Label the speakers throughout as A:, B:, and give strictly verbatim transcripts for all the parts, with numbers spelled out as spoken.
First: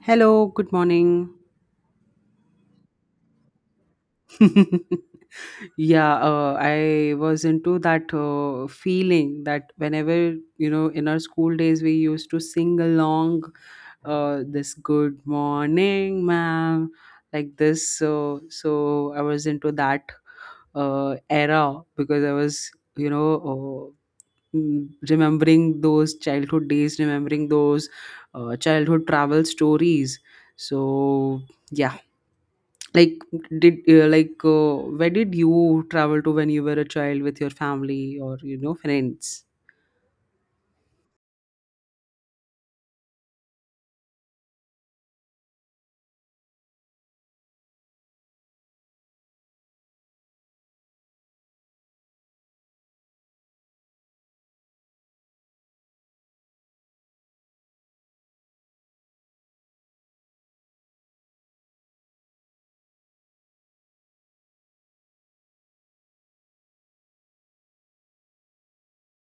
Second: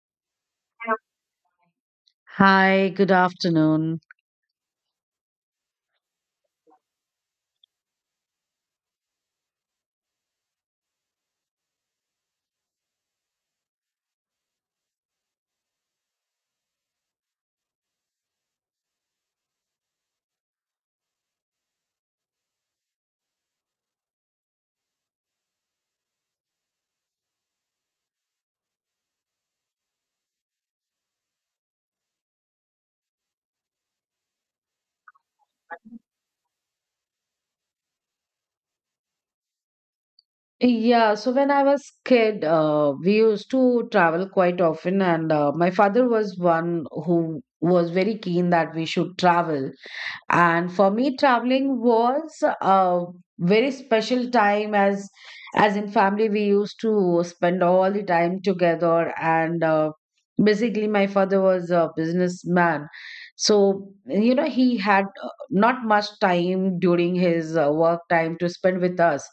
A: Hello, good morning.
B: Hi, good afternoon.
A: yeah, uh, I was into that uh, feeling that whenever, you know, in our school days, we used to sing along uh, this good morning, ma'am, like this. So, so I was into that uh, era because I was, you know, uh, mm, remembering those childhood days, remembering those uh, childhood travel stories. So, yeah. Like, did uh, like uh, where did you travel to when you were a child with your family or, you know, friends?
B: Yeah, so when I was kid, uh, we used to travel quite often, and uh, my father was one who was very keen that we should travel. And for me traveling was a very special time, as as in family we used to spend all the time together, and uh, basically my father was a businessman. So you know he had uh, not much time during his uh, work time to spend with us.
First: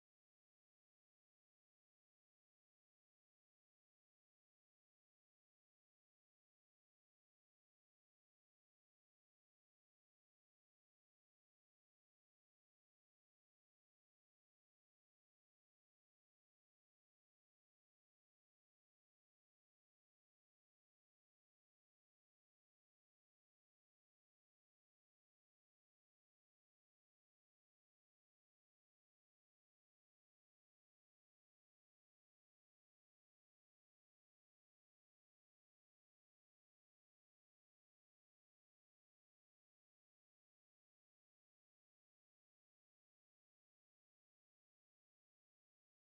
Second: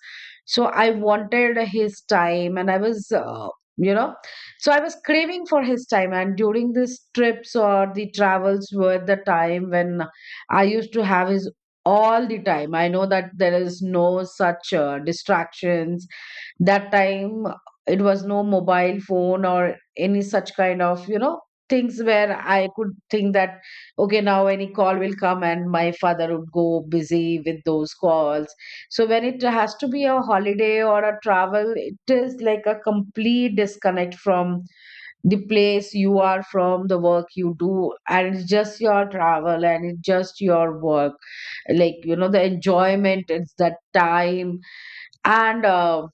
B: So I wanted his time, and I was uh, you know so I was craving for his time, and during these trips or the travels were the time when I used to have is all the time. I know that there is no such uh, distractions. That time it was no mobile phone or any such kind of, you know, things where I could think that, okay, now any call will come and my father would go busy with those calls. So when it has to be a holiday or a travel, it is like a complete disconnect from the place you are, from the work you do, and it's just your travel and it's just your work, like you know the enjoyment, it's that time. and uh,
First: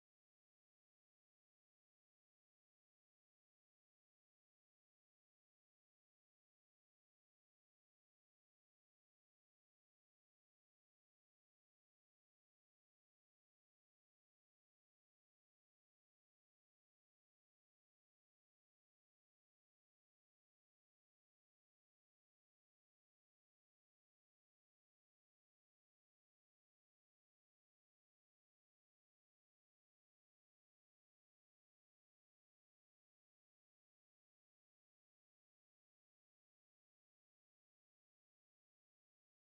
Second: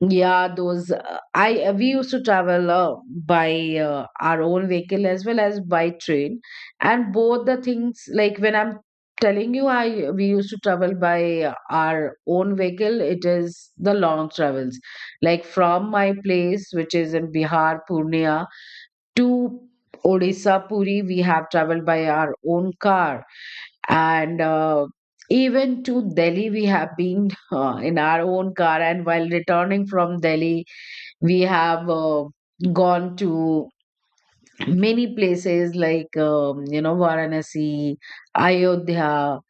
B: yeah those uh, I we used to travel uh, by uh, our own vehicle as well as by train. And both the things, like when I'm telling you I we used to travel by uh, our own vehicle, it is the long travels like from my place, which is in Bihar, Purnia, to Odisha, Puri, we have traveled by our own car. And uh, even to Delhi, we have been uh, in our own car. And while returning from Delhi, we have uh, gone to many places like, um, you know, Varanasi, Ayodhya,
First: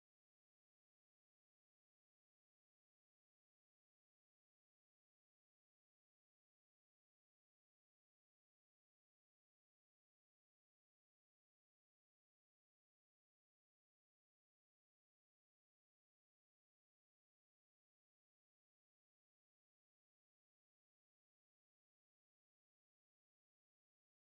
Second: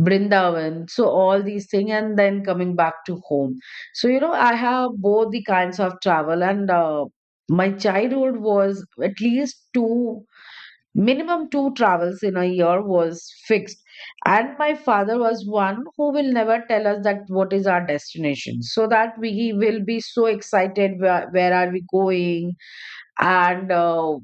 B: Brindavan. So, all these things. And then coming back to home. So, you know, I have both the kinds of travel, and uh, my childhood was at least two minimum two travels in a year was fixed, and my father was one who will never tell us that what is our destination, so that we he will be so excited, where, where are we going and uh,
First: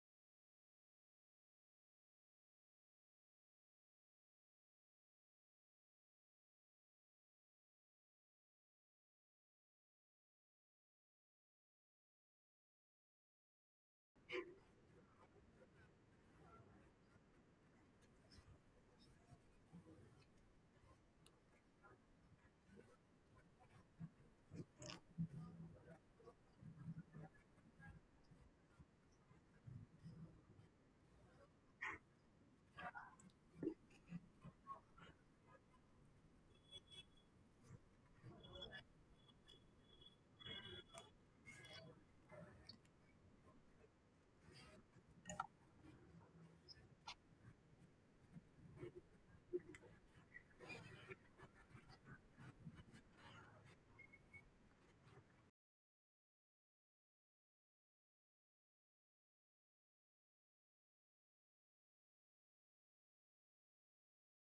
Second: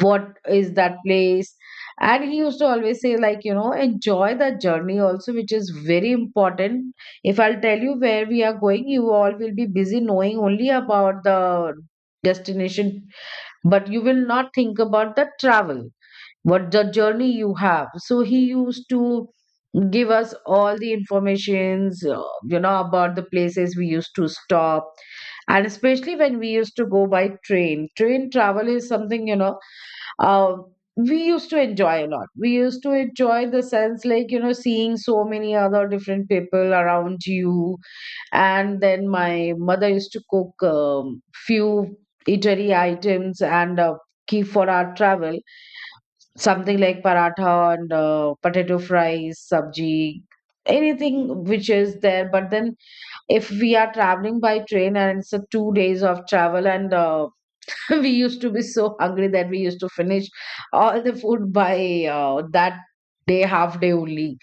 B: what is that place. And he used to always say, like, you know enjoy the journey also, which is very important. If I'll tell you where we are going, you all will be busy knowing only about the destination, but you will not think about the travel, what the journey you have. So he used to give us all the informations, uh, you know about the places we used to stop, and especially when we used to go by train, train travel is something, you know uh, we used to enjoy a lot. We used to enjoy the sense, like you know seeing so many other different people around you. And then my mother used to cook um, few eatery items and uh, keep for our travel something like paratha and uh, potato fries, sabji, anything which is there. But then if we are traveling by train and it's a two days of travel and uh, we used to be so hungry that we used to finish all the food by uh, that day, half day only.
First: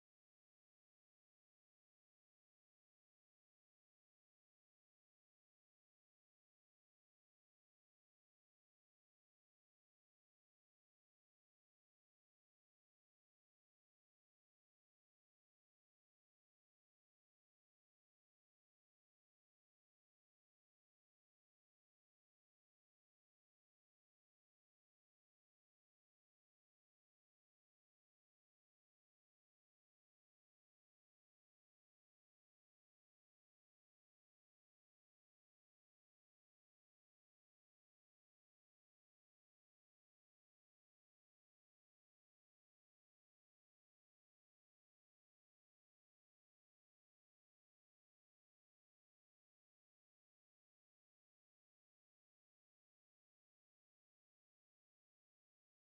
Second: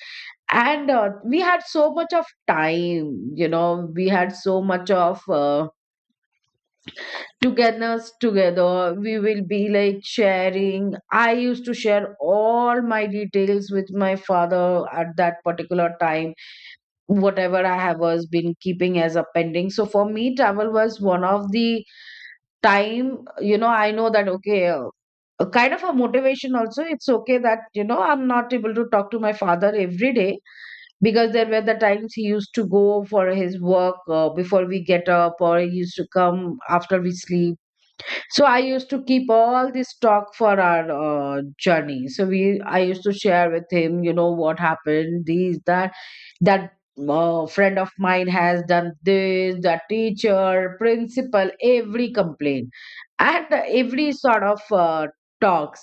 B: And uh, we had so much of time, you know we had so much of uh, togetherness. Together we will be like sharing. I used to share all my details with my father at that particular time, whatever I have was been keeping as a pending. So for me travel was one of the time, you know I know that, okay, uh, a kind of a motivation also. It's okay that you know I'm not able to talk to my father every day, because there were the times he used to go for his work uh, before we get up, or he used to come after we sleep. So I used to keep all this talk for our uh, journey. So we, I used to share with him, you know, what happened, these, that, that uh, friend of mine has done this, the teacher, principal, every complaint, and every sort of uh, talks.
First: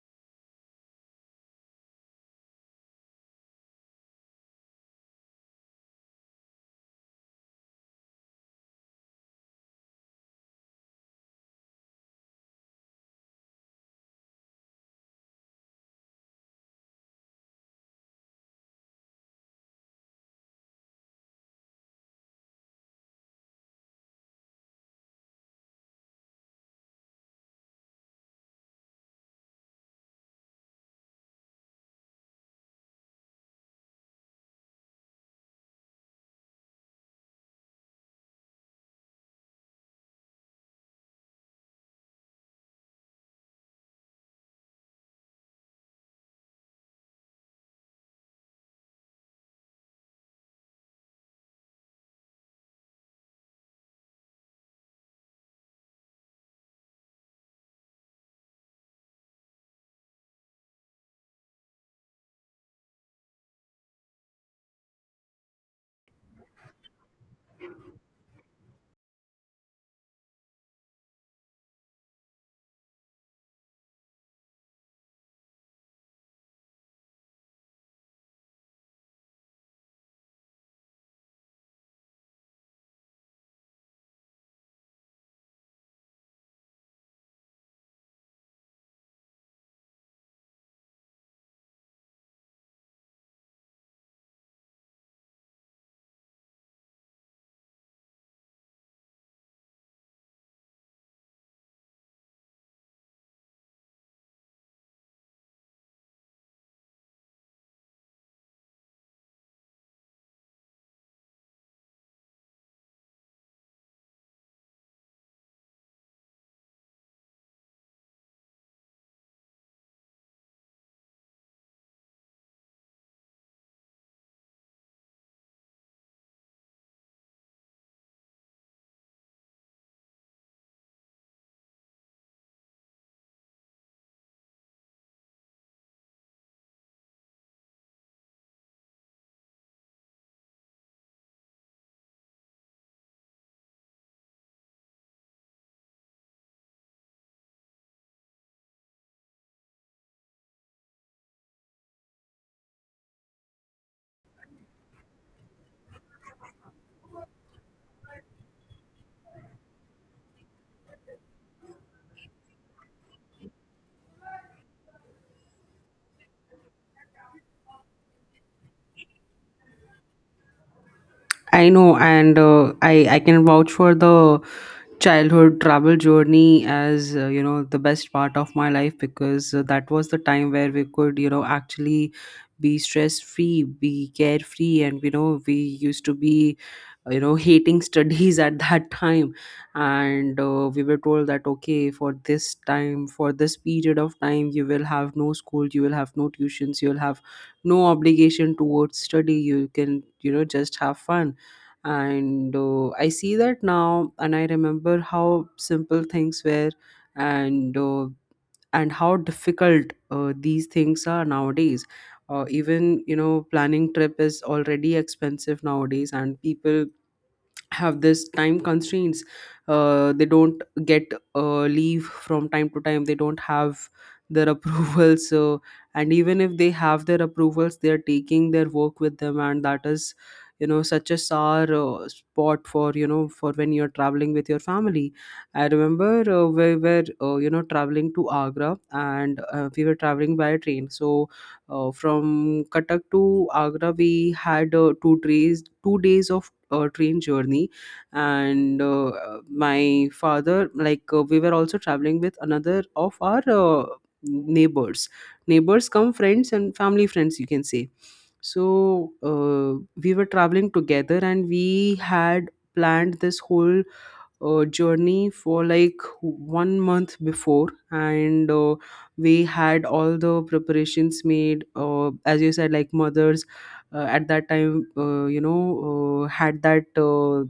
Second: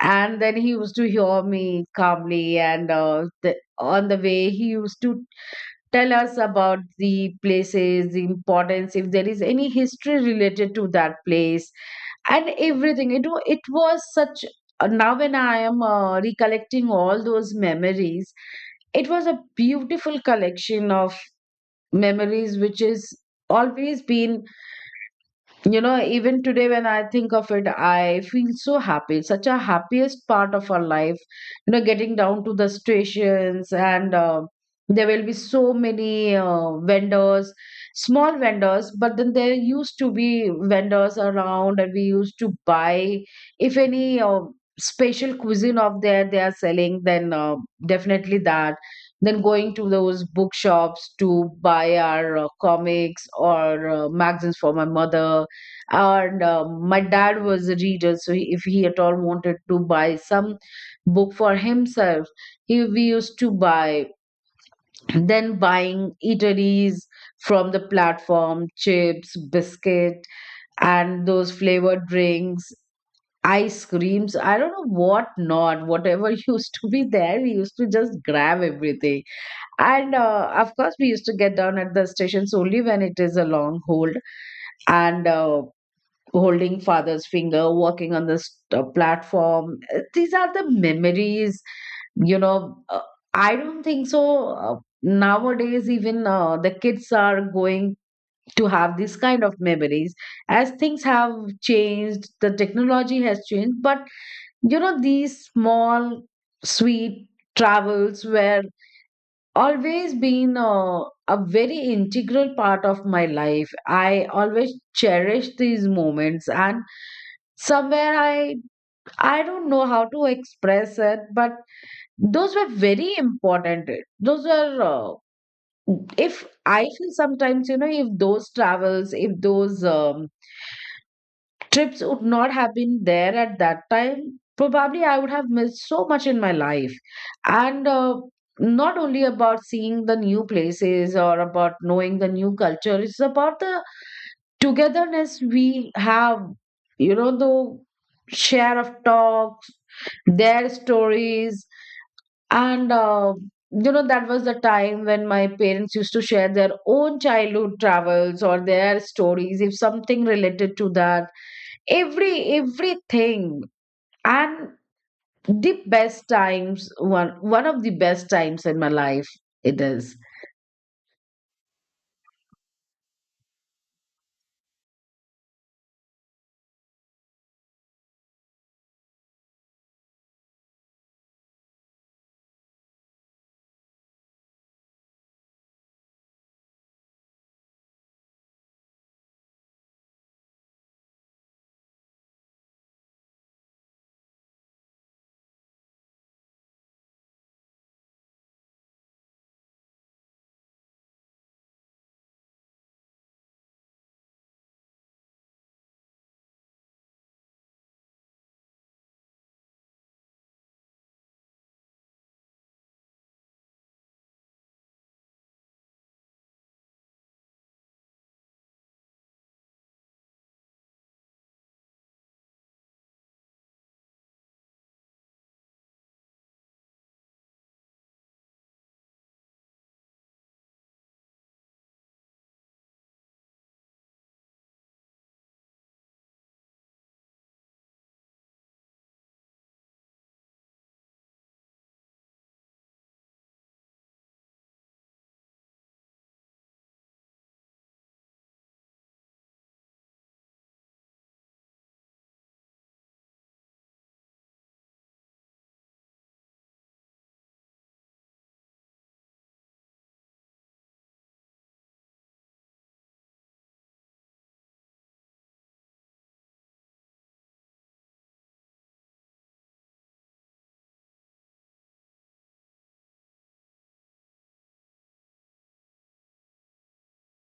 B: And then he used to hear me calmly, and uh, the, on the way he used to tell us about the places, the importance, if there is any history related to that place and everything, you know it was such. Uh, now when I am uh, recollecting all those memories, it was a beautiful collection of memories which is always been, you know, even today when I think of it, I feel so happy. Such a happiest part of our life. You know, getting down to the stations, and uh, there will be so many uh, vendors, small vendors, but then there used to be vendors around and we used to buy. If any uh, special cuisine of there they are selling, then uh, definitely that. Then going to those bookshops to buy our uh, comics or uh, magazines for my mother, and uh, my dad was a reader, so he, if he at all wanted to buy some book for himself, he we used to buy. Then buying eateries from the platform, chips, biscuit, and those flavored drinks, ice creams, I don't know what not, whatever used to be there, we used to just grab everything. And uh, of course we used to get down at the stations only when it is a long hold, and uh, holding father's finger, walking on this uh, platform. Uh, these are the memories, you know uh, I don't think so, uh, nowadays even uh, the kids are going to have this kind of memories, as things have changed, the technology has changed. But you know these small sweet travels were always been uh, a very integral part of my life. I always cherish these moments, and somewhere i i don't know how to express it, but those were very important. Those were uh, if I feel sometimes, you know if those travels, if those um, trips would not have been there at that time, probably I would have missed so much in my life. And uh, not only about seeing the new places or about knowing the new culture, it's about the togetherness we have, you know the share of talk, their stories, and uh, you know that was the time when my parents used to share their own childhood travels or their stories, if something related to that, every everything. And the best times, one one of the best times in my life, it is.
A: I know, and uh, I I can vouch for the childhood travel journey as, uh, you know, the best part of my life because uh, that was the time where we could, you know, actually be stress free, be carefree, and, you know, we used to be, you know, hating studies at that time. And uh, we were told that okay, for this time, for this period of time, you will have no school, you will have no tuitions, you'll have no obligation towards study, you can, you know, just have fun. And uh, i see that now and I remember how simple things were. And uh, and how difficult uh, these things are nowadays. Uh, even, you know, planning trip is already expensive nowadays and people have this time constraints. Uh, they don't get uh, leave from time to time, they don't have their approvals. So, and even if they have their approvals, they are taking their work with them, and that is, you know, such a sour uh, spot for, you know, for when you're traveling with your family. I remember, uh, we were, uh, you know, traveling to Agra, and uh, we were traveling by train. So, uh, from Katak to Agra, we had uh, two days, two days of uh, train journey. And uh, uh, my father, like, uh, we were also traveling with another of our uh, neighbors neighbors come friends and family friends, you can say. So uh, we were traveling together and we had planned this whole uh, journey for like one month before. And uh, we had all the preparations made, uh, as you said, like mothers uh, at that time, uh, you know, uh, had that, uh,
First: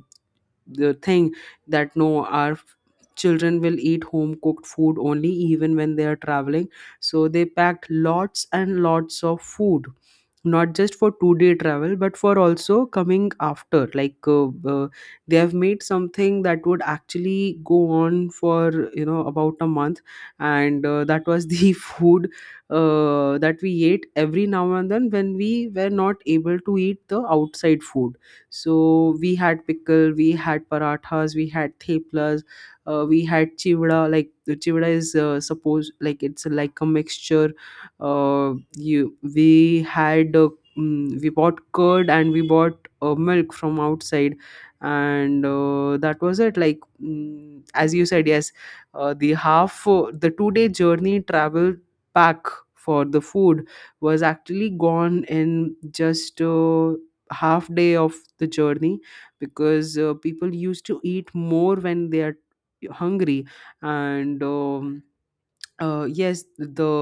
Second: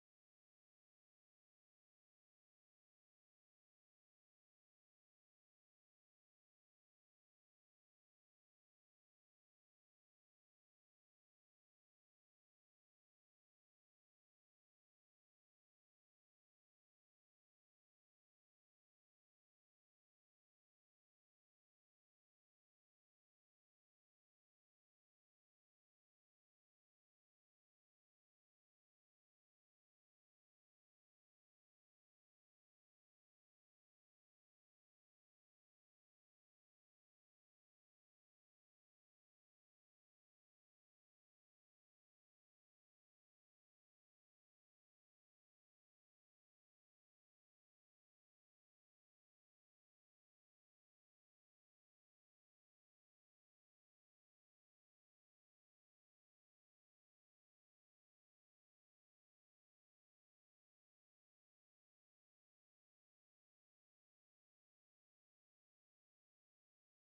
A: the thing that no, our children will eat home cooked food only, even when they are traveling. So they packed lots and lots of food, not just for two day travel, but for also coming after, like, uh, uh, they have made something that would actually go on for, you know, about a month. And uh, that was the food uh, that we ate every now and then when we were not able to eat the outside food. So we had pickle, we had parathas, we had theplas, uh, we had chivda. Like the chivda is uh, supposed, like, it's like a mixture. Uh, you we had, uh, mm, we bought curd and we bought uh, milk from outside. And uh, that was it. Like, mm, as you said, yes, uh, the half uh, the two day journey travel pack for the food was actually gone in just uh, half day of the journey, because uh, people used to eat more when they are hungry. And um, uh, Yes, the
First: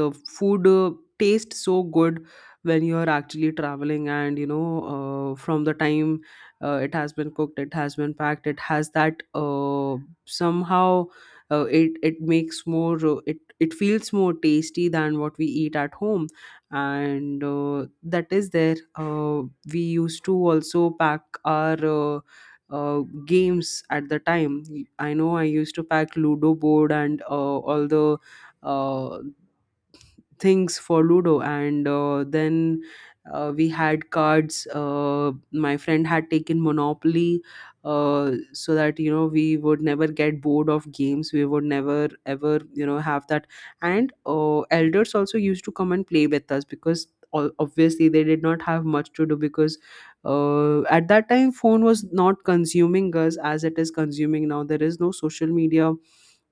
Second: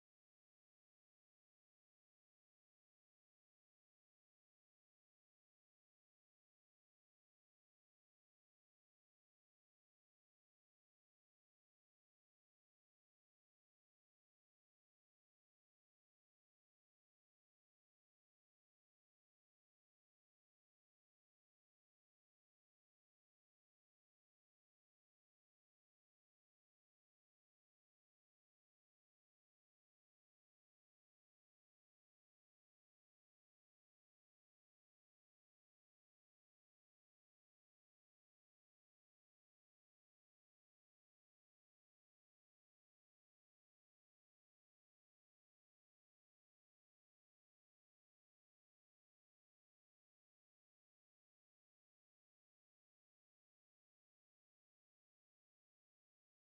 A: the food uh, tastes so good when you are actually traveling. And, you know, uh, from the time uh, it has been cooked, it has been packed, it has that, uh, somehow uh, it it makes more, uh, it it feels more tasty than what we eat at home. And uh, that is there. Uh, we used to also pack our uh, uh, games at the time. I know I used to pack Ludo board and uh, all the uh, things for Ludo. And uh, then uh, we had cards. Uh, my friend had taken Monopoly, uh, so that, you know, we would never get bored of games, we would never ever, you know, have that. And uh, elders also used to come and play with us because o- obviously they did not have much to do, because uh, at that time, phone was not consuming us as it is consuming now. There is no social media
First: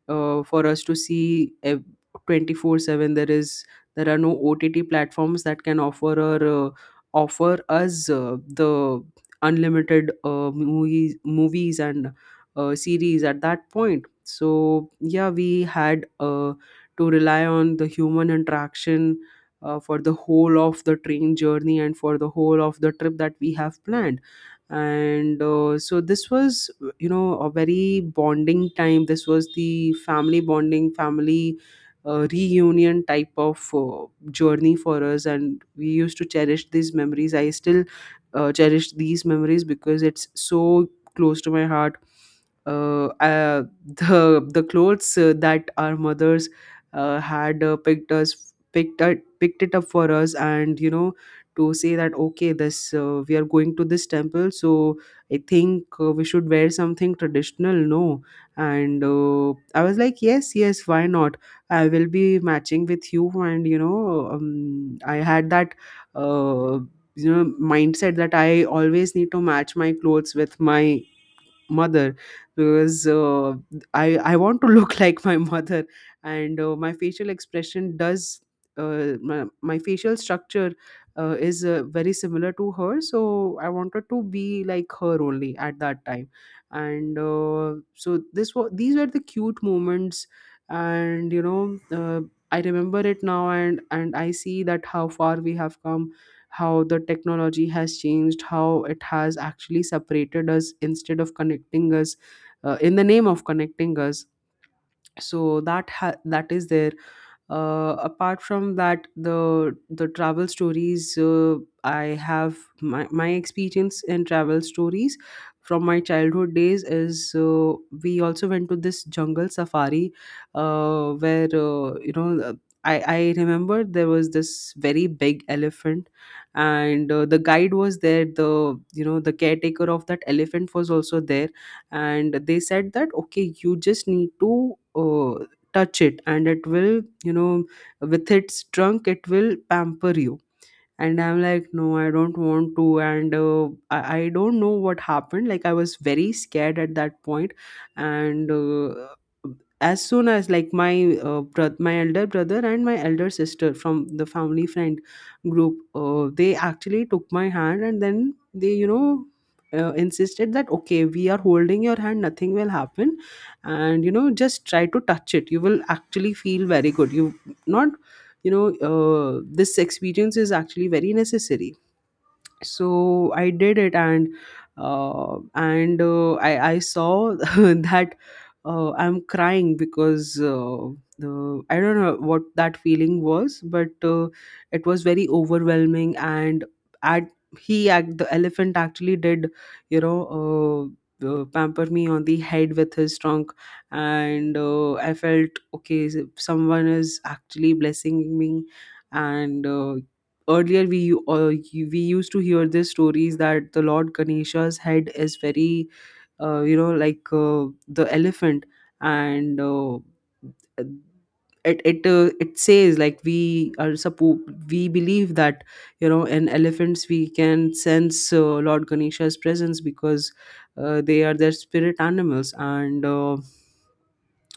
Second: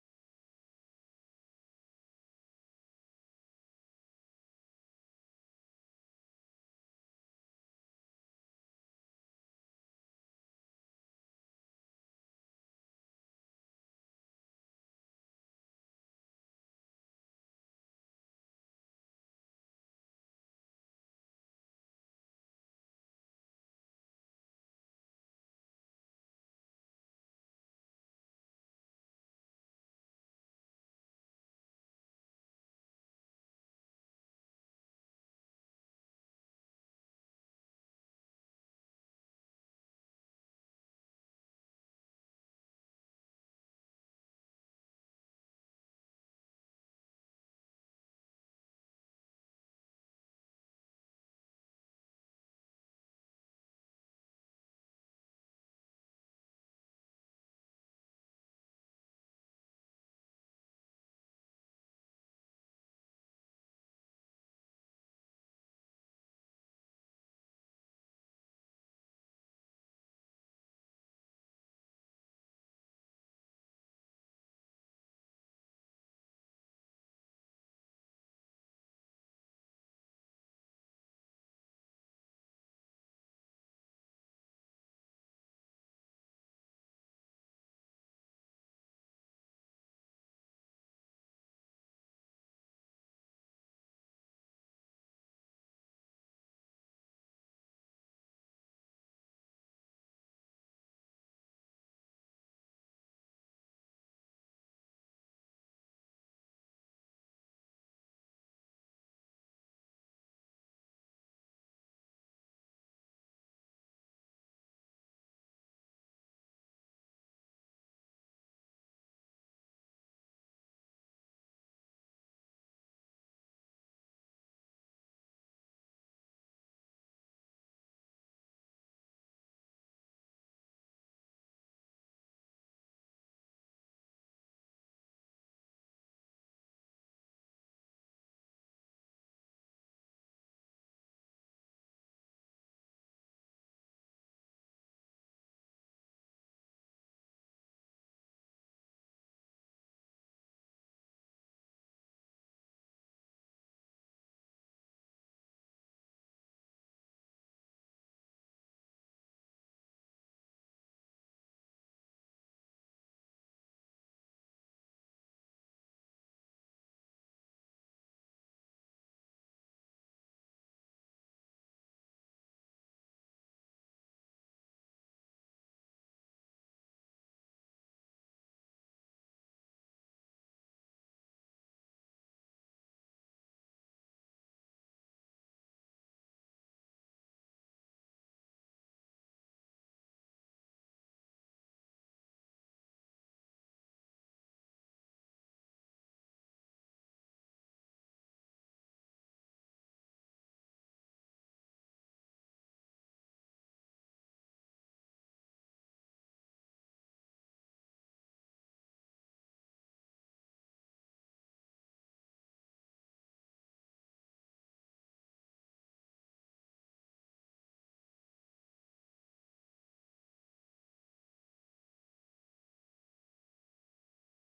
A: uh, for us to see, ev- twenty four seven. There is, there are no O T T platforms that can offer, or uh, offer us uh, the unlimited uh, movies movies and uh, series at that point. So yeah, we had uh, to rely on the human interaction uh, for the whole of the train journey and for the whole of the trip that we have planned. And uh, so this was, you know, a very bonding time. This was the family bonding, family uh, reunion type of uh, journey for us, and we used to cherish these memories. I still uh, cherish these memories because it's so close to my heart. uh, uh, the the clothes uh, that our mothers uh, had uh, picked us picked up, picked it up for us. And, you know, to say that, okay, this uh, we are going to this temple, so I think uh, we should wear something traditional, no? And uh, I was like, yes, yes, why not? I will be matching with you. And, you know, um, I had that, uh, you know, mindset that I always need to match my clothes with my mother, because uh, I I want to look like my mother. And uh, my facial expression does. Uh, my, my facial structure uh, is uh, very similar to her, so I wanted to be like her only at that time. And uh, so this was, these were the cute moments. And, you know, uh, I remember it now, and and I see that how far we have come, how the technology has changed, how it has actually separated us instead of connecting us, uh, in the name of connecting us. So that, ha- that is there. Uh, apart from that, the the travel stories, uh, I have my, my experience in travel stories from my childhood days is, uh, we also went to this jungle safari, uh, where, uh, you know, uh, I, I remember there was this very big elephant. And uh, the guide was there, the, you know, the caretaker of that elephant was also there. And they said that, okay, you just need to uh, touch it, and it will, you know, with its trunk, it will pamper you. And I'm like, no, I don't want to. And uh, I, I don't know what happened. Like, I was very scared at that point. And uh, as soon as, like, my uh, bro- my elder brother and my elder sister from the family friend group uh, they actually took my hand, and then they, you know, uh, insisted that, okay, we are holding your hand, nothing will happen. And, you know, just try to touch it, you will actually feel very good, you not, you know, uh, this experience is actually very necessary. So I did it. And uh, and uh, I, I saw that uh, I'm crying because uh, the, I don't know what that feeling was, but uh, it was very overwhelming. And at he act The elephant actually did, you know, uh, uh, pamper me on the head with his trunk. And uh, I felt, okay, someone is actually blessing me. And uh, earlier we, u- uh, you- we used to hear these stories that the Lord Ganesha's head is very, uh, you know, like, uh, the elephant. And uh, it it uh, it says, like, we are suppo- we believe that, you know, in elephants we can sense, uh, Lord Ganesha's presence because uh, they are their spirit animals. And uh,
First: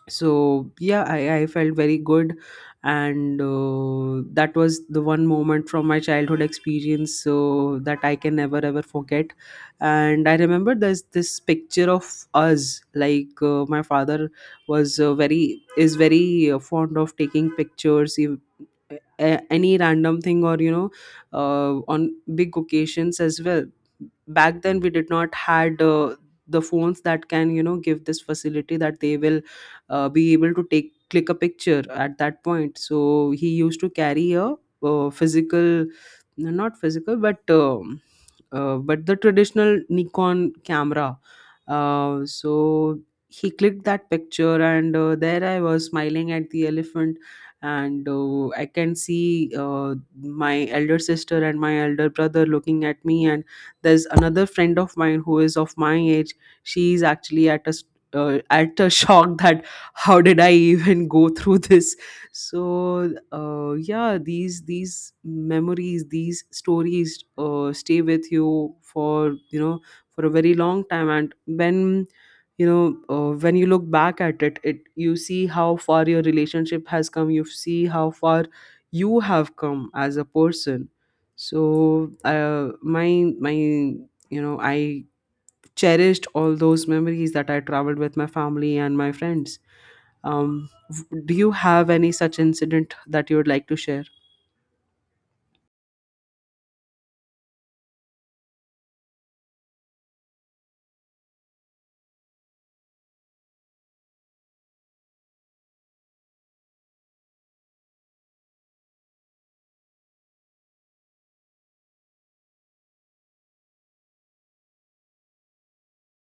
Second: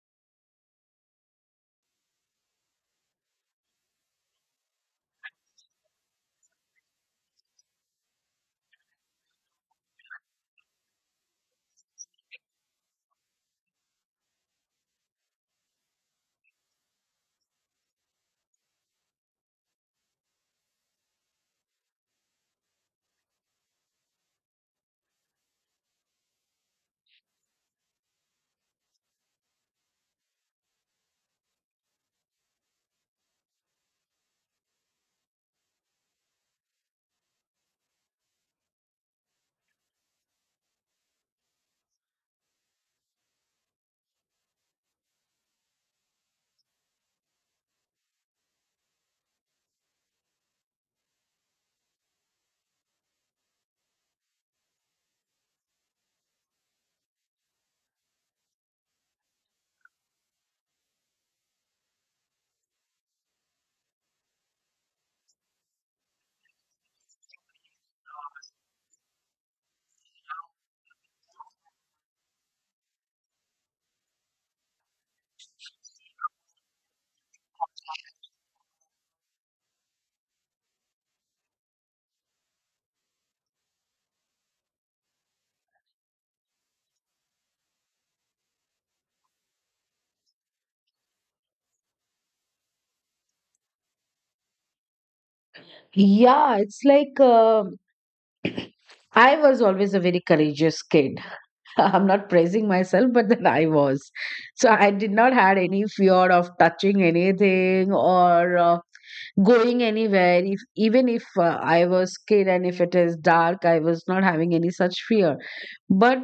A: so yeah, i, I felt very good. And uh, that was the one moment from my childhood experience so that I can never ever forget. And I remember there's this picture of us, like, uh, my father was uh, very is very uh, fond of taking pictures. He, a- any random thing, or, you know, uh, on big occasions as well. Back then we did not had uh, the phones that can, you know, give this facility that they will uh, be able to take click a picture at that point. So he used to carry a uh, physical, no, not physical, but um, uh, but the traditional Nikon camera. Uh, so he clicked that picture. And uh, there I was smiling at the elephant. And uh, I can see uh, my elder sister and my elder brother looking at me. And there's another friend of mine who is of my age. She's actually at a s- uh, at a shock that how did I even go through this. So uh, yeah, these these memories, these stories uh, stay with you for, you know, for a very long time. And when, you know, uh, when you look back at it, it, you see how far your relationship has come, you see how far you have come as a person. So uh, my my you know, I cherished all those memories that I traveled with my family and my friends. Um v- do you have any such incident that you would like to share?
B: Yeah, it's like, uh, I was always a very courageous kid. I'm not praising myself, but then I was. So I did not had any fear of touching anything or uh, going anywhere, if even if uh, I was kid and if it is dark, I was not having any such fear. But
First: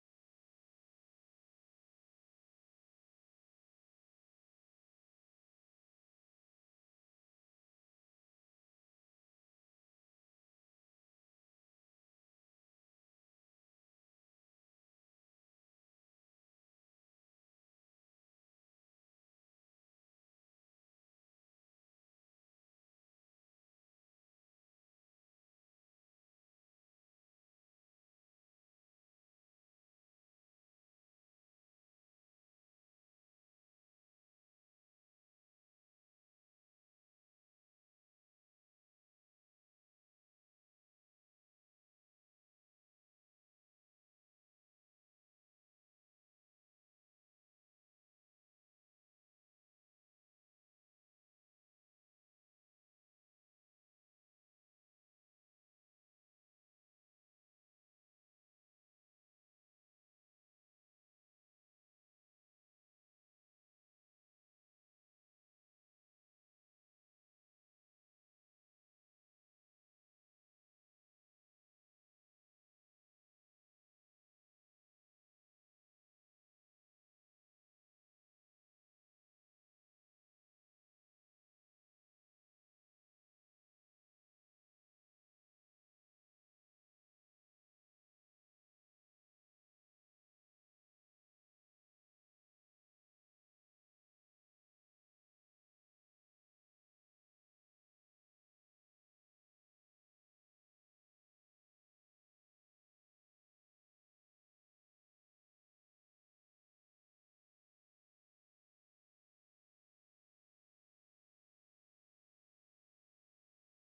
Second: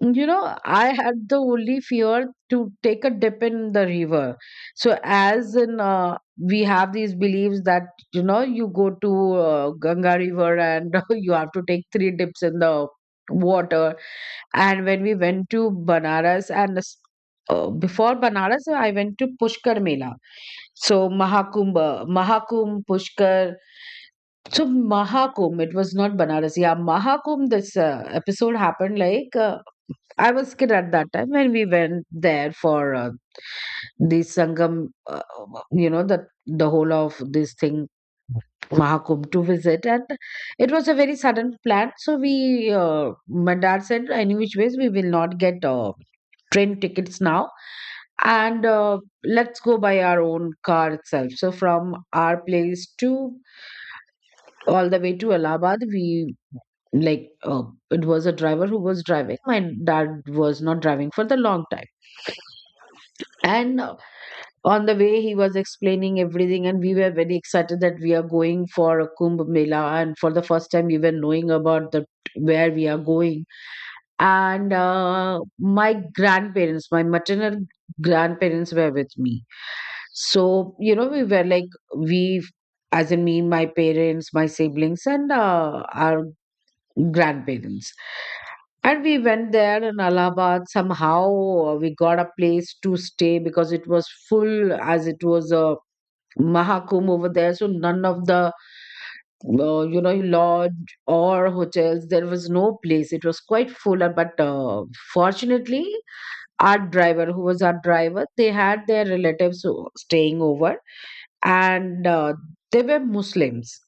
B: you know I had the only fear to take a dip in the river. So, as in, uh, we have these beliefs that you know you go to uh, Ganga river and you have to take three dips in the water. And when we went to Banaras and s- uh, before Banaras, I went to Pushkar Mela. So Mahakumbh, uh, Mahakumbh, Pushkar. So Mahakumbh, it was not Banaras. Yeah, Mahakumbh. This uh, episode happened like, uh, I was kid at that time when we went there for uh, the Sangam. Uh, you know the the whole of this thing, Mahakum, to visit. And it was a very sudden plan. So we, uh, my dad said, any which ways, we will not get uh, train tickets now, and uh, let's go by our own car itself. So from our place to all the way to Allahabad, we like uh, it was a driver who was driving. My dad was not driving for the long time, and uh, on the way he was explaining everything, and we were very excited that we are going for a kumbh mela, and for the first time we were knowing about the where we are going. And uh, my grandparents my maternal grandparents were with me. So you know we were like, we, as in me, my parents, my siblings, and uh, our grandparents. And we went there in Allahabad. Somehow uh, we got a place to stay because it was full, as it was a Mahakum over there. So none of the uh, you know lodge or hotels, there was no place, it was quite full, uh, but uh, fortunately our driver, who was our driver, they had their relatives who- staying over, and uh, they were Muslims,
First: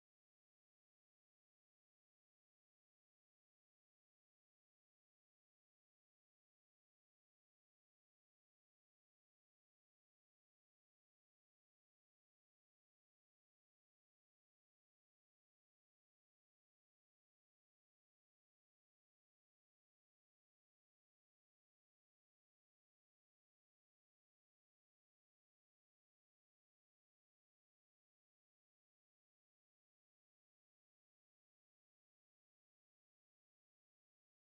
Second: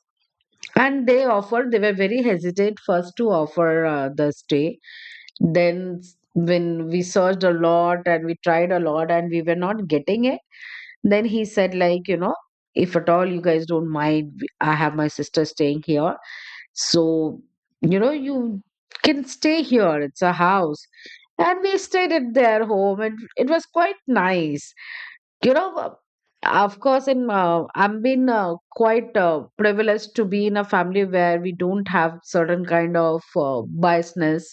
B: and they offered, they were very hesitant first to offer uh, the stay. Then, s- when we searched a lot and we tried a lot and we were not getting it, then he said, like, you know, if at all you guys don't mind, we- I have my sister staying here. So, you know, you can stay here. It's a house. And we stayed at their home and it was quite nice. you know uh, of course i'm uh, I'm been uh, quite uh, privileged to be in a family where we don't have certain kind of uh, biasness.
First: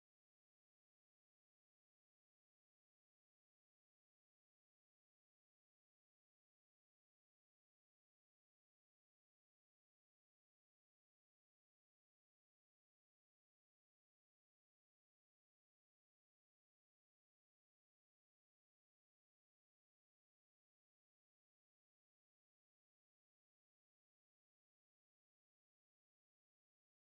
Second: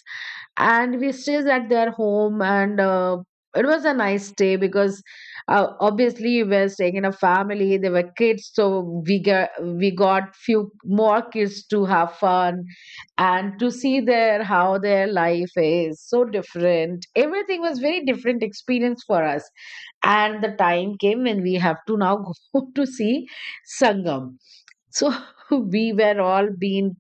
B: And we stays at their home and uh, It was a nice day because uh, obviously we were staying in a family, there were kids, so we got we got few more kids to have fun and to see their how their life is so different. Everything was very different experience for us. And the time came when we have to now go to see Sangam. So we were all being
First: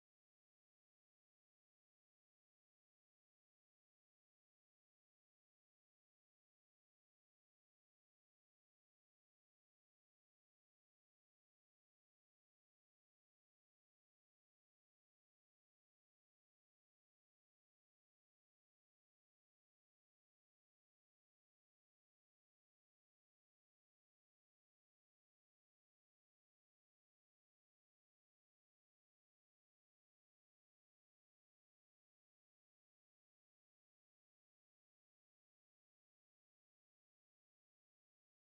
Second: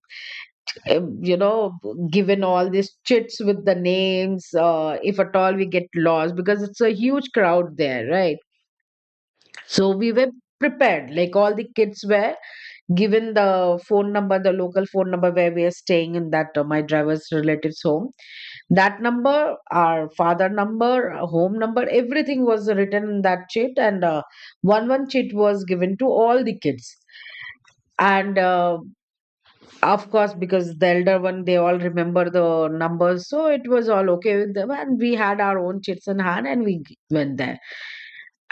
B: um, you know given all these chits with the names, uh, if at all we get lost because it's a huge crowd there, right? So we were prepared, like all the kids were given the phone number, the local phone number where we are staying in that, uh, my driver's relatives home. That number, our father number, our home number, everything was written in that chit. And uh, one one chit was given to all the kids. And uh, Of course, because the elder one, they all remember the numbers, so it was all okay with them. And we had our own chits in hand, and we g- went there.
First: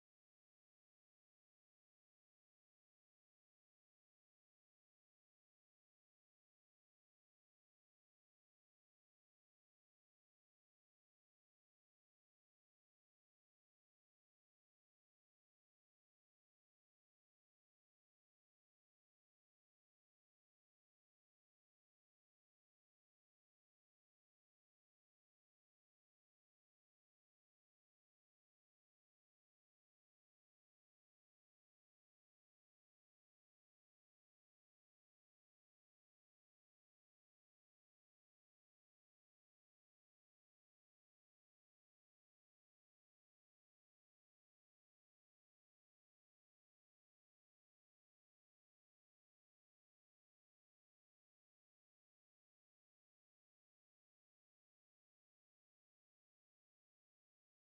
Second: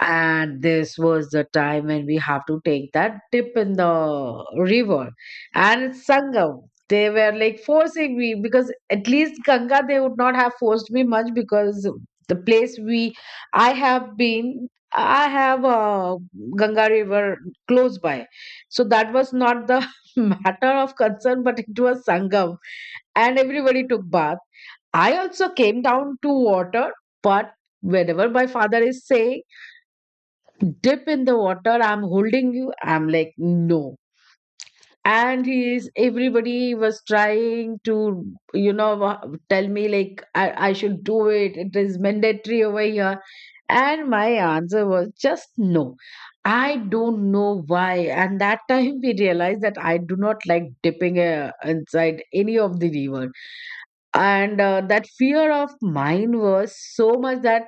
B: And this was the time when we have to take that dip in the river, and it's Sangam. They were like forcing me because at least Ganga, they would not have forced me much because the place we I have been, I have a Ganga River close by, so that was not the matter of concern, but it was Sangam, and everybody took bath. I also came down to water, but whenever my father is saying, dip in the water, I'm holding you, I'm like, no. And he is everybody was trying to you know wa- tell me like I, I should do it, it is mandatory over here. And my answer was just no. I don't know why. And that time we realized that I do not like dipping uh, inside any of the river. And uh, that fear of mine was so much that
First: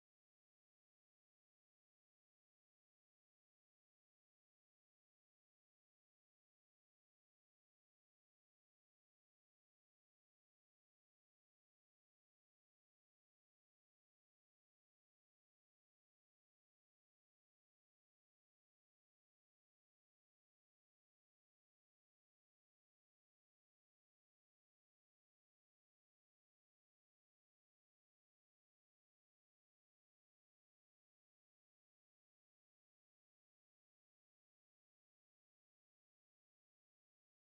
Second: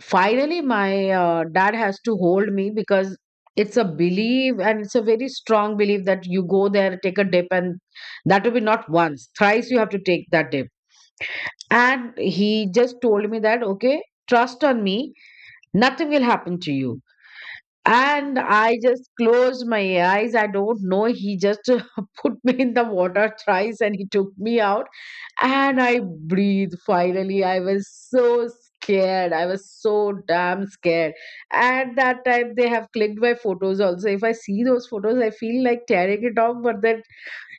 B: finally, my uh, dad has to hold me because it's a belief, and it's a very strong belief that you go there, take a dip, and that will be not once, thrice you have to take that dip. And he just told me that, okay, trust on me, nothing will happen to you. And I just closed my eyes. I don't know. He just put me in the water thrice and he took me out, and I breathe finally. I was so scared. I was so damn scared. At that time, they have clicked my photos also. If I see those photos, I feel like tearing it off. But then,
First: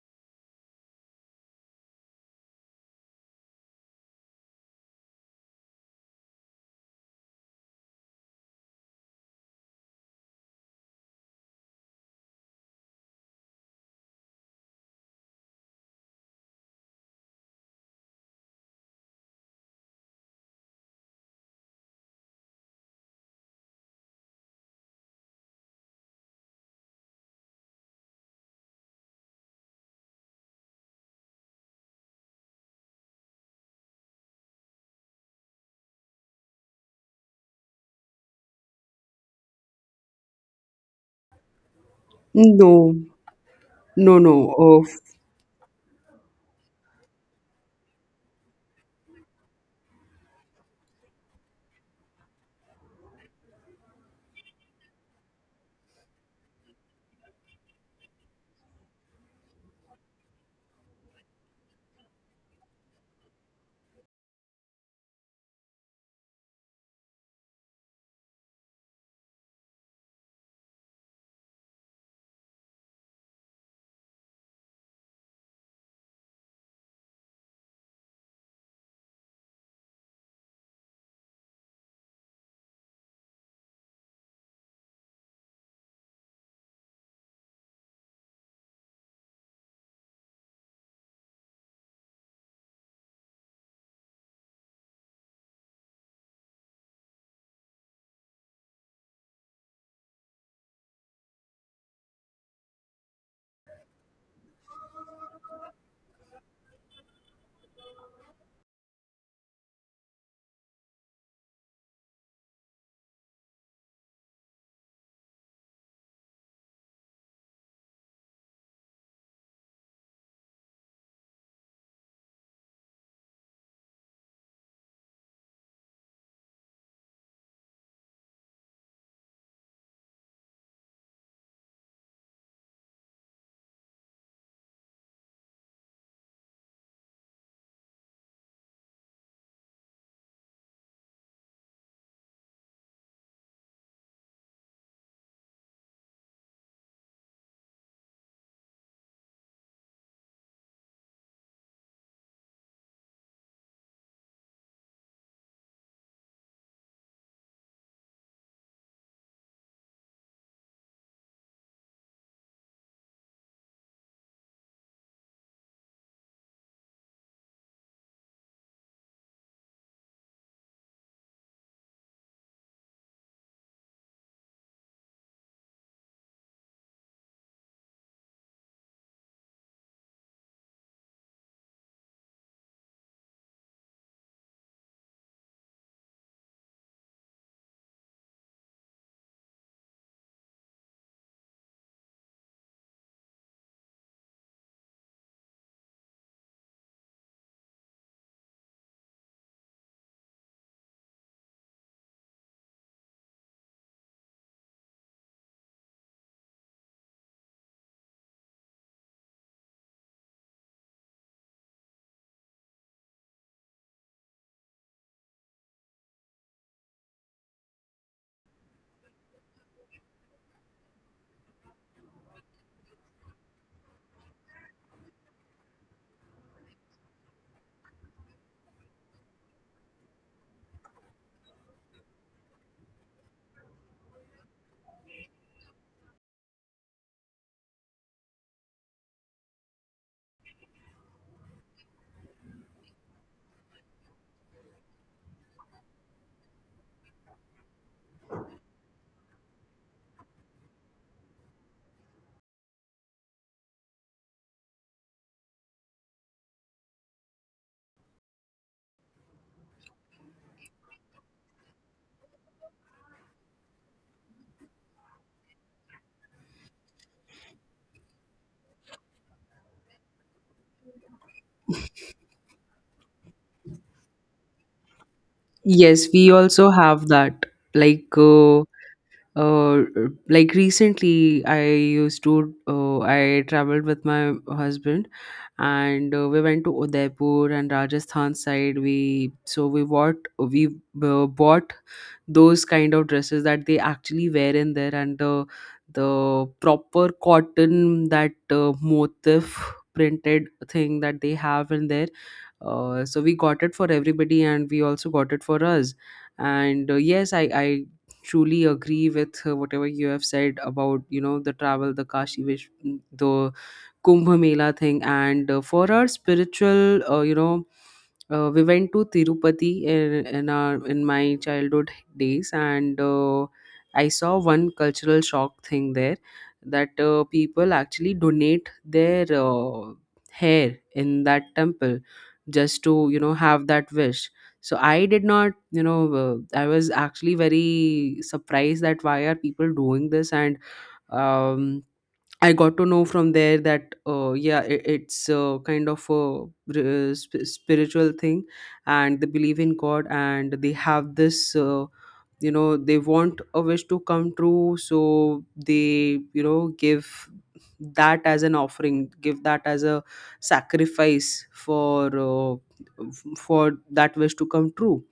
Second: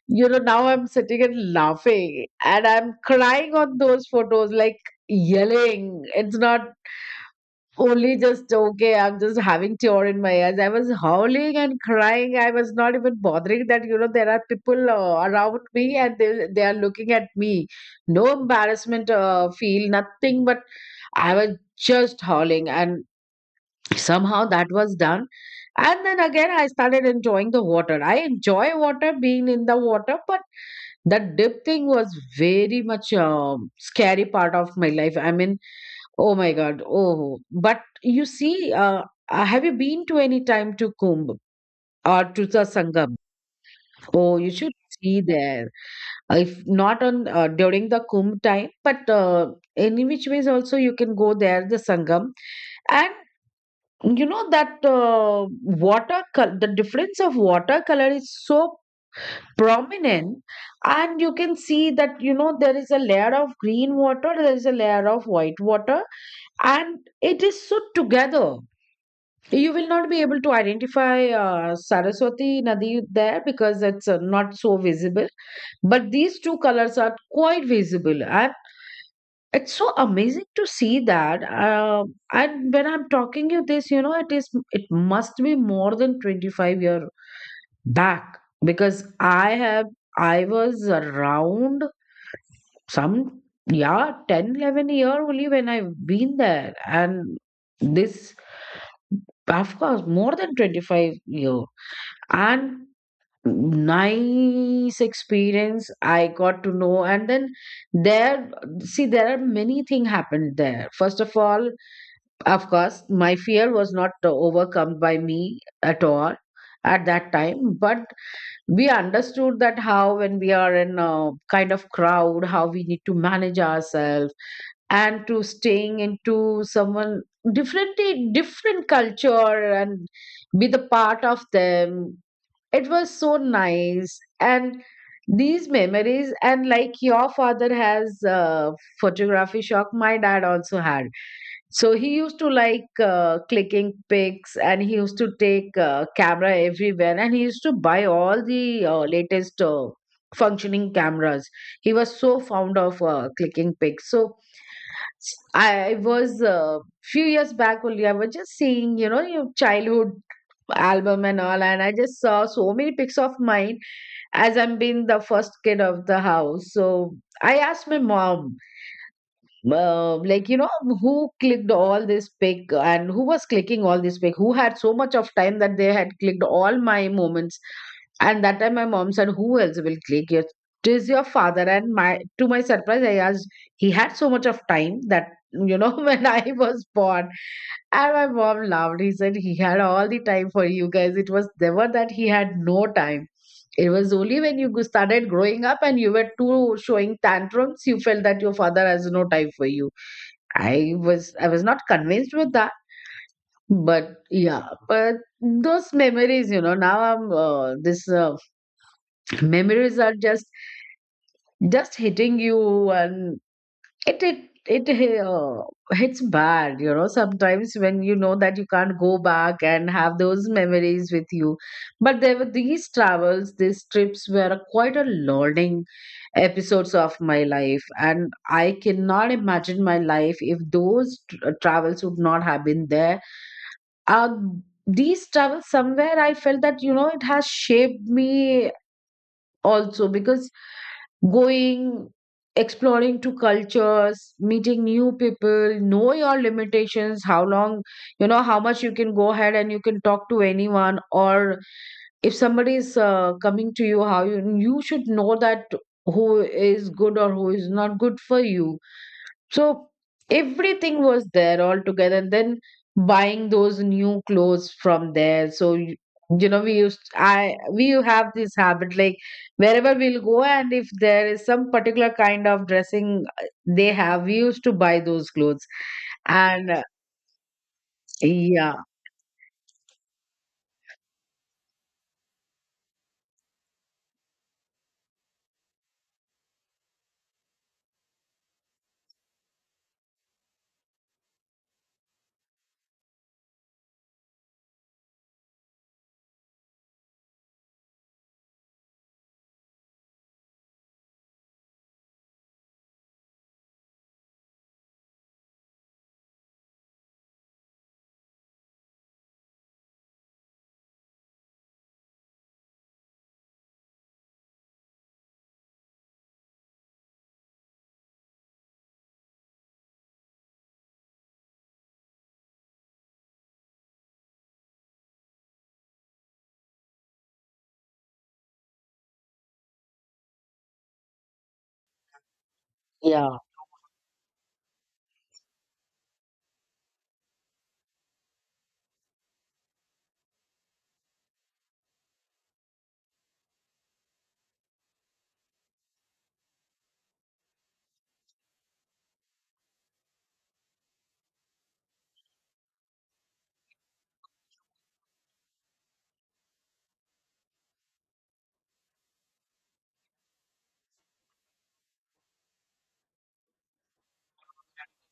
B: you know, now I'm sitting and laughing, and I'm crying on those photos, like yelling. It's not only just okay, I'm just having tear in my eyes. I was howling and crying. I was not even bothering that you know there are people, uh, around me, and they they are looking at me. No embarrassment, uh, feel nothing, but I was just howling and somehow that was done. And then again I started enjoying the water. I enjoy water, being in the water, but that dip thing was very much um, scary part of my life, I mean. Oh my god. Oh, but you see, uh, uh, have you been to any time to Kumbh or to the
A: No.
B: Sangam?
A: No no
B: Oh, you should
A: uh,
B: see there. Uh, if not on, uh, during the Kumbh time, but uh, any which ways also you can go there, the Sangam. And you know that, uh, water col- the difference of watercolor is so prominent, and you can see that, you know, there is a layer of green water, there is a layer of white water, and it is so together. You will not be able to identify uh, Saraswati Nadi there because it's uh, not so visible, but these two colors are quite visible. I It's so amazing to see that. Uh, and when I'm talking you this, you know, it is, it must be more than twenty-five year back, because I have, I was around some, yeah, ten, eleven year only when I've been there. And this, of course, more than twenty-five year. And nice experience, I got to know. And then there, see, there are many things happened there. First of all, of course, my fear was not uh, overcome by me at all at that time, but we understood that how when we are in a kind of crowd, how we need to manage ourselves, and to staying into someone different, different culture, and be the part of them. It was so nice. And these memories, and like your father has, uh, photography shock, my dad also had. So he used to like uh, clicking pics, and he used to take uh, camera everywhere, and he used to buy all the uh, latest uh, functioning cameras. He was so fond of uh, clicking pics. So s- I was uh, few years back only. I was just seeing, you know, your childhood album and all, and I just saw so many pics of mine. As I'm being the first kid of the house, so I asked my mom, uh, like you know who clicked all this pic, and who was clicking all this pic, who had so much of time that they had clicked all my moments. And that time my mom said, who else will click your, it is your father. And my, to my surprise, I asked, he had so much of time that, you know, when I was born. And my mom laughed. He said he had all the time for you guys. It was never that he had no time. It was only when you go- started growing up and you were too showing tantrums, you felt that your father has no time for you. I was I was not convinced with that, but yeah, but those memories, you know, now I'm, uh, this uh, memories are just just hitting you. And it it it uh, hits bad, you know, sometimes when you know that you can't go back and have those memories with you. But there were these travels, these trips were quite a learning episodes of my life, and I cannot imagine my life if those tr- uh, travels would not have been there. Uh, these travels, somewhere I felt that, you know, it has shaped me also because going, exploring to cultures, meeting new people, know your limitations, how long, you know, how much you can go ahead and you can talk to anyone, or if somebody is, uh, coming to you, how you you should know that who is good or who is not good for you. So everything was there all together. And then buying those new clothes from there. So you, you know, we used, I we have this habit, like wherever we'll go, and if there is some particular kind of dressing uh, they have, we used to buy those clothes.
A: Yes, we also
B: And uh,
A: have that. Like, uh,
B: yeah,
A: uh, like, recently, I used to, uh, I traveled with my husband. And uh, we went to Udaipur and Rajasthan side. We so we bought we uh, bought those kind of dresses that they actually wear in there, and the the proper cotton, that uh, motif printed thing that they have in there. Uh, so we got it for everybody, and we also got it for us. And uh, yes, i i truly agree with uh, whatever you have said about, you know, the travel, the Kashi Vish, the Kumbh Mela thing. And uh, for our spiritual, uh, you know, uh, we went to Tirupati in, in our, in my childhood days. And uh, I saw one cultural shock thing there, that uh, people actually donate their uh, hair in that temple just to, you know,
B: yeah,
A: have that wish. So I did not, you know, uh, I was actually very surprised that why are people doing this. And um I got to know from there that uh, yeah, it, it's uh, kind of a, r- uh, sp- spiritual thing. And they believe in God, and they have this, uh, you know, they want a wish to come true. So they, you know, give that as an offering, give that as a sacrifice for uh, f- for that wish to come true.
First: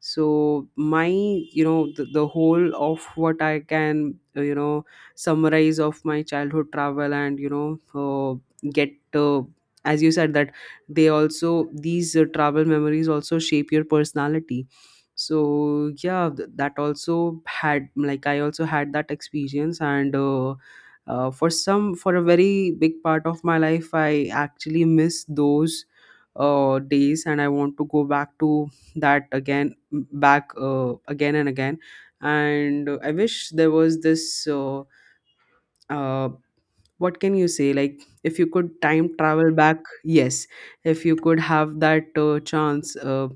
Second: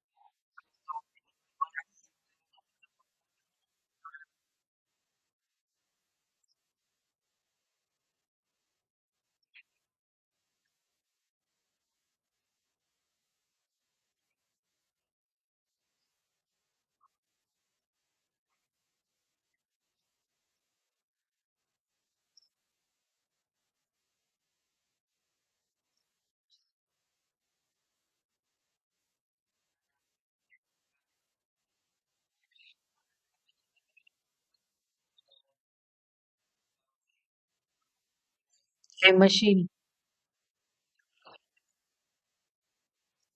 A: So my, you know, the, the whole of what I can, uh, you know, summarize of my childhood travel, and, you know, uh, get uh, as you said that, they also, these uh, travel memories also shape your personality. So yeah, th- that also had, like, I also had that experience. And uh, uh, for some, for a very big part of my life, I actually miss those uh, days, and I want to go back to that again, back uh, again and again. And uh, I wish there was this, uh, uh, what can you say, like, if you could time
B: a
A: travel
B: machine.
A: back, yes, if you could have that uh, chance, uh,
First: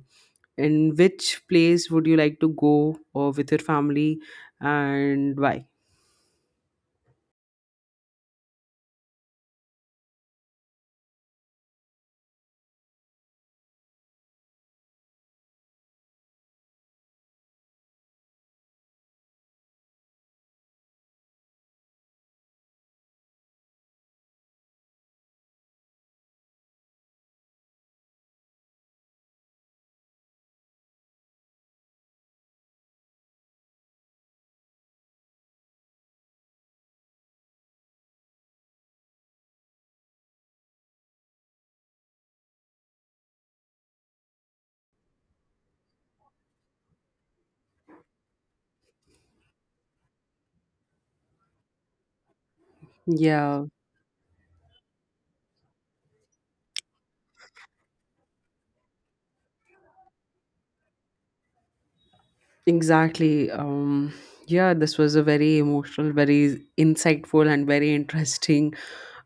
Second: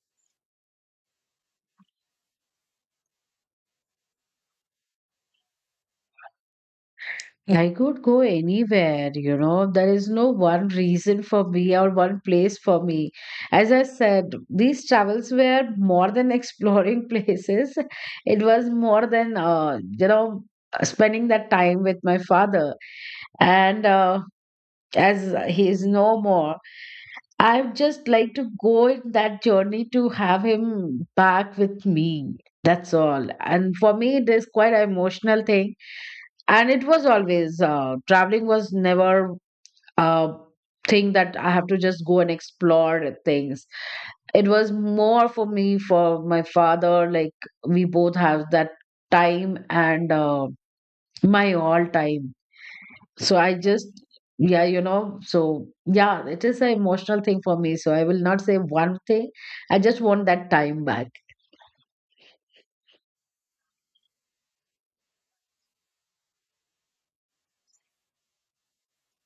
A: in which place would you like to go, or with your family, and why?
B: I could go anywhere, you know. There is no one reason for me or one place for me. As I said, these travels were more than exploring places. It was more than, uh, you know, spending that time with my father. And uh, as he is no more, I would just like to go in that journey to have him back with me. That's all. And for me, it is quite an emotional thing. And it was always, uh, traveling was never a thing that I have to just go and explore things. It was more for me, for my father, like we both have that time and uh, my all time. So I
A: Yeah,
B: just, yeah, you know, so yeah, it is an emotional thing for me, so I will not say one thing. I just want that time back.
A: exactly. Um yeah, this was a very emotional, very insightful, and very interesting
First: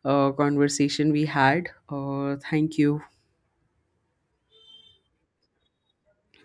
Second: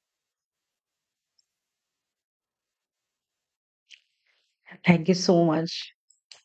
A: uh, conversation we had. Uh, thank you.
B: Thank you so much.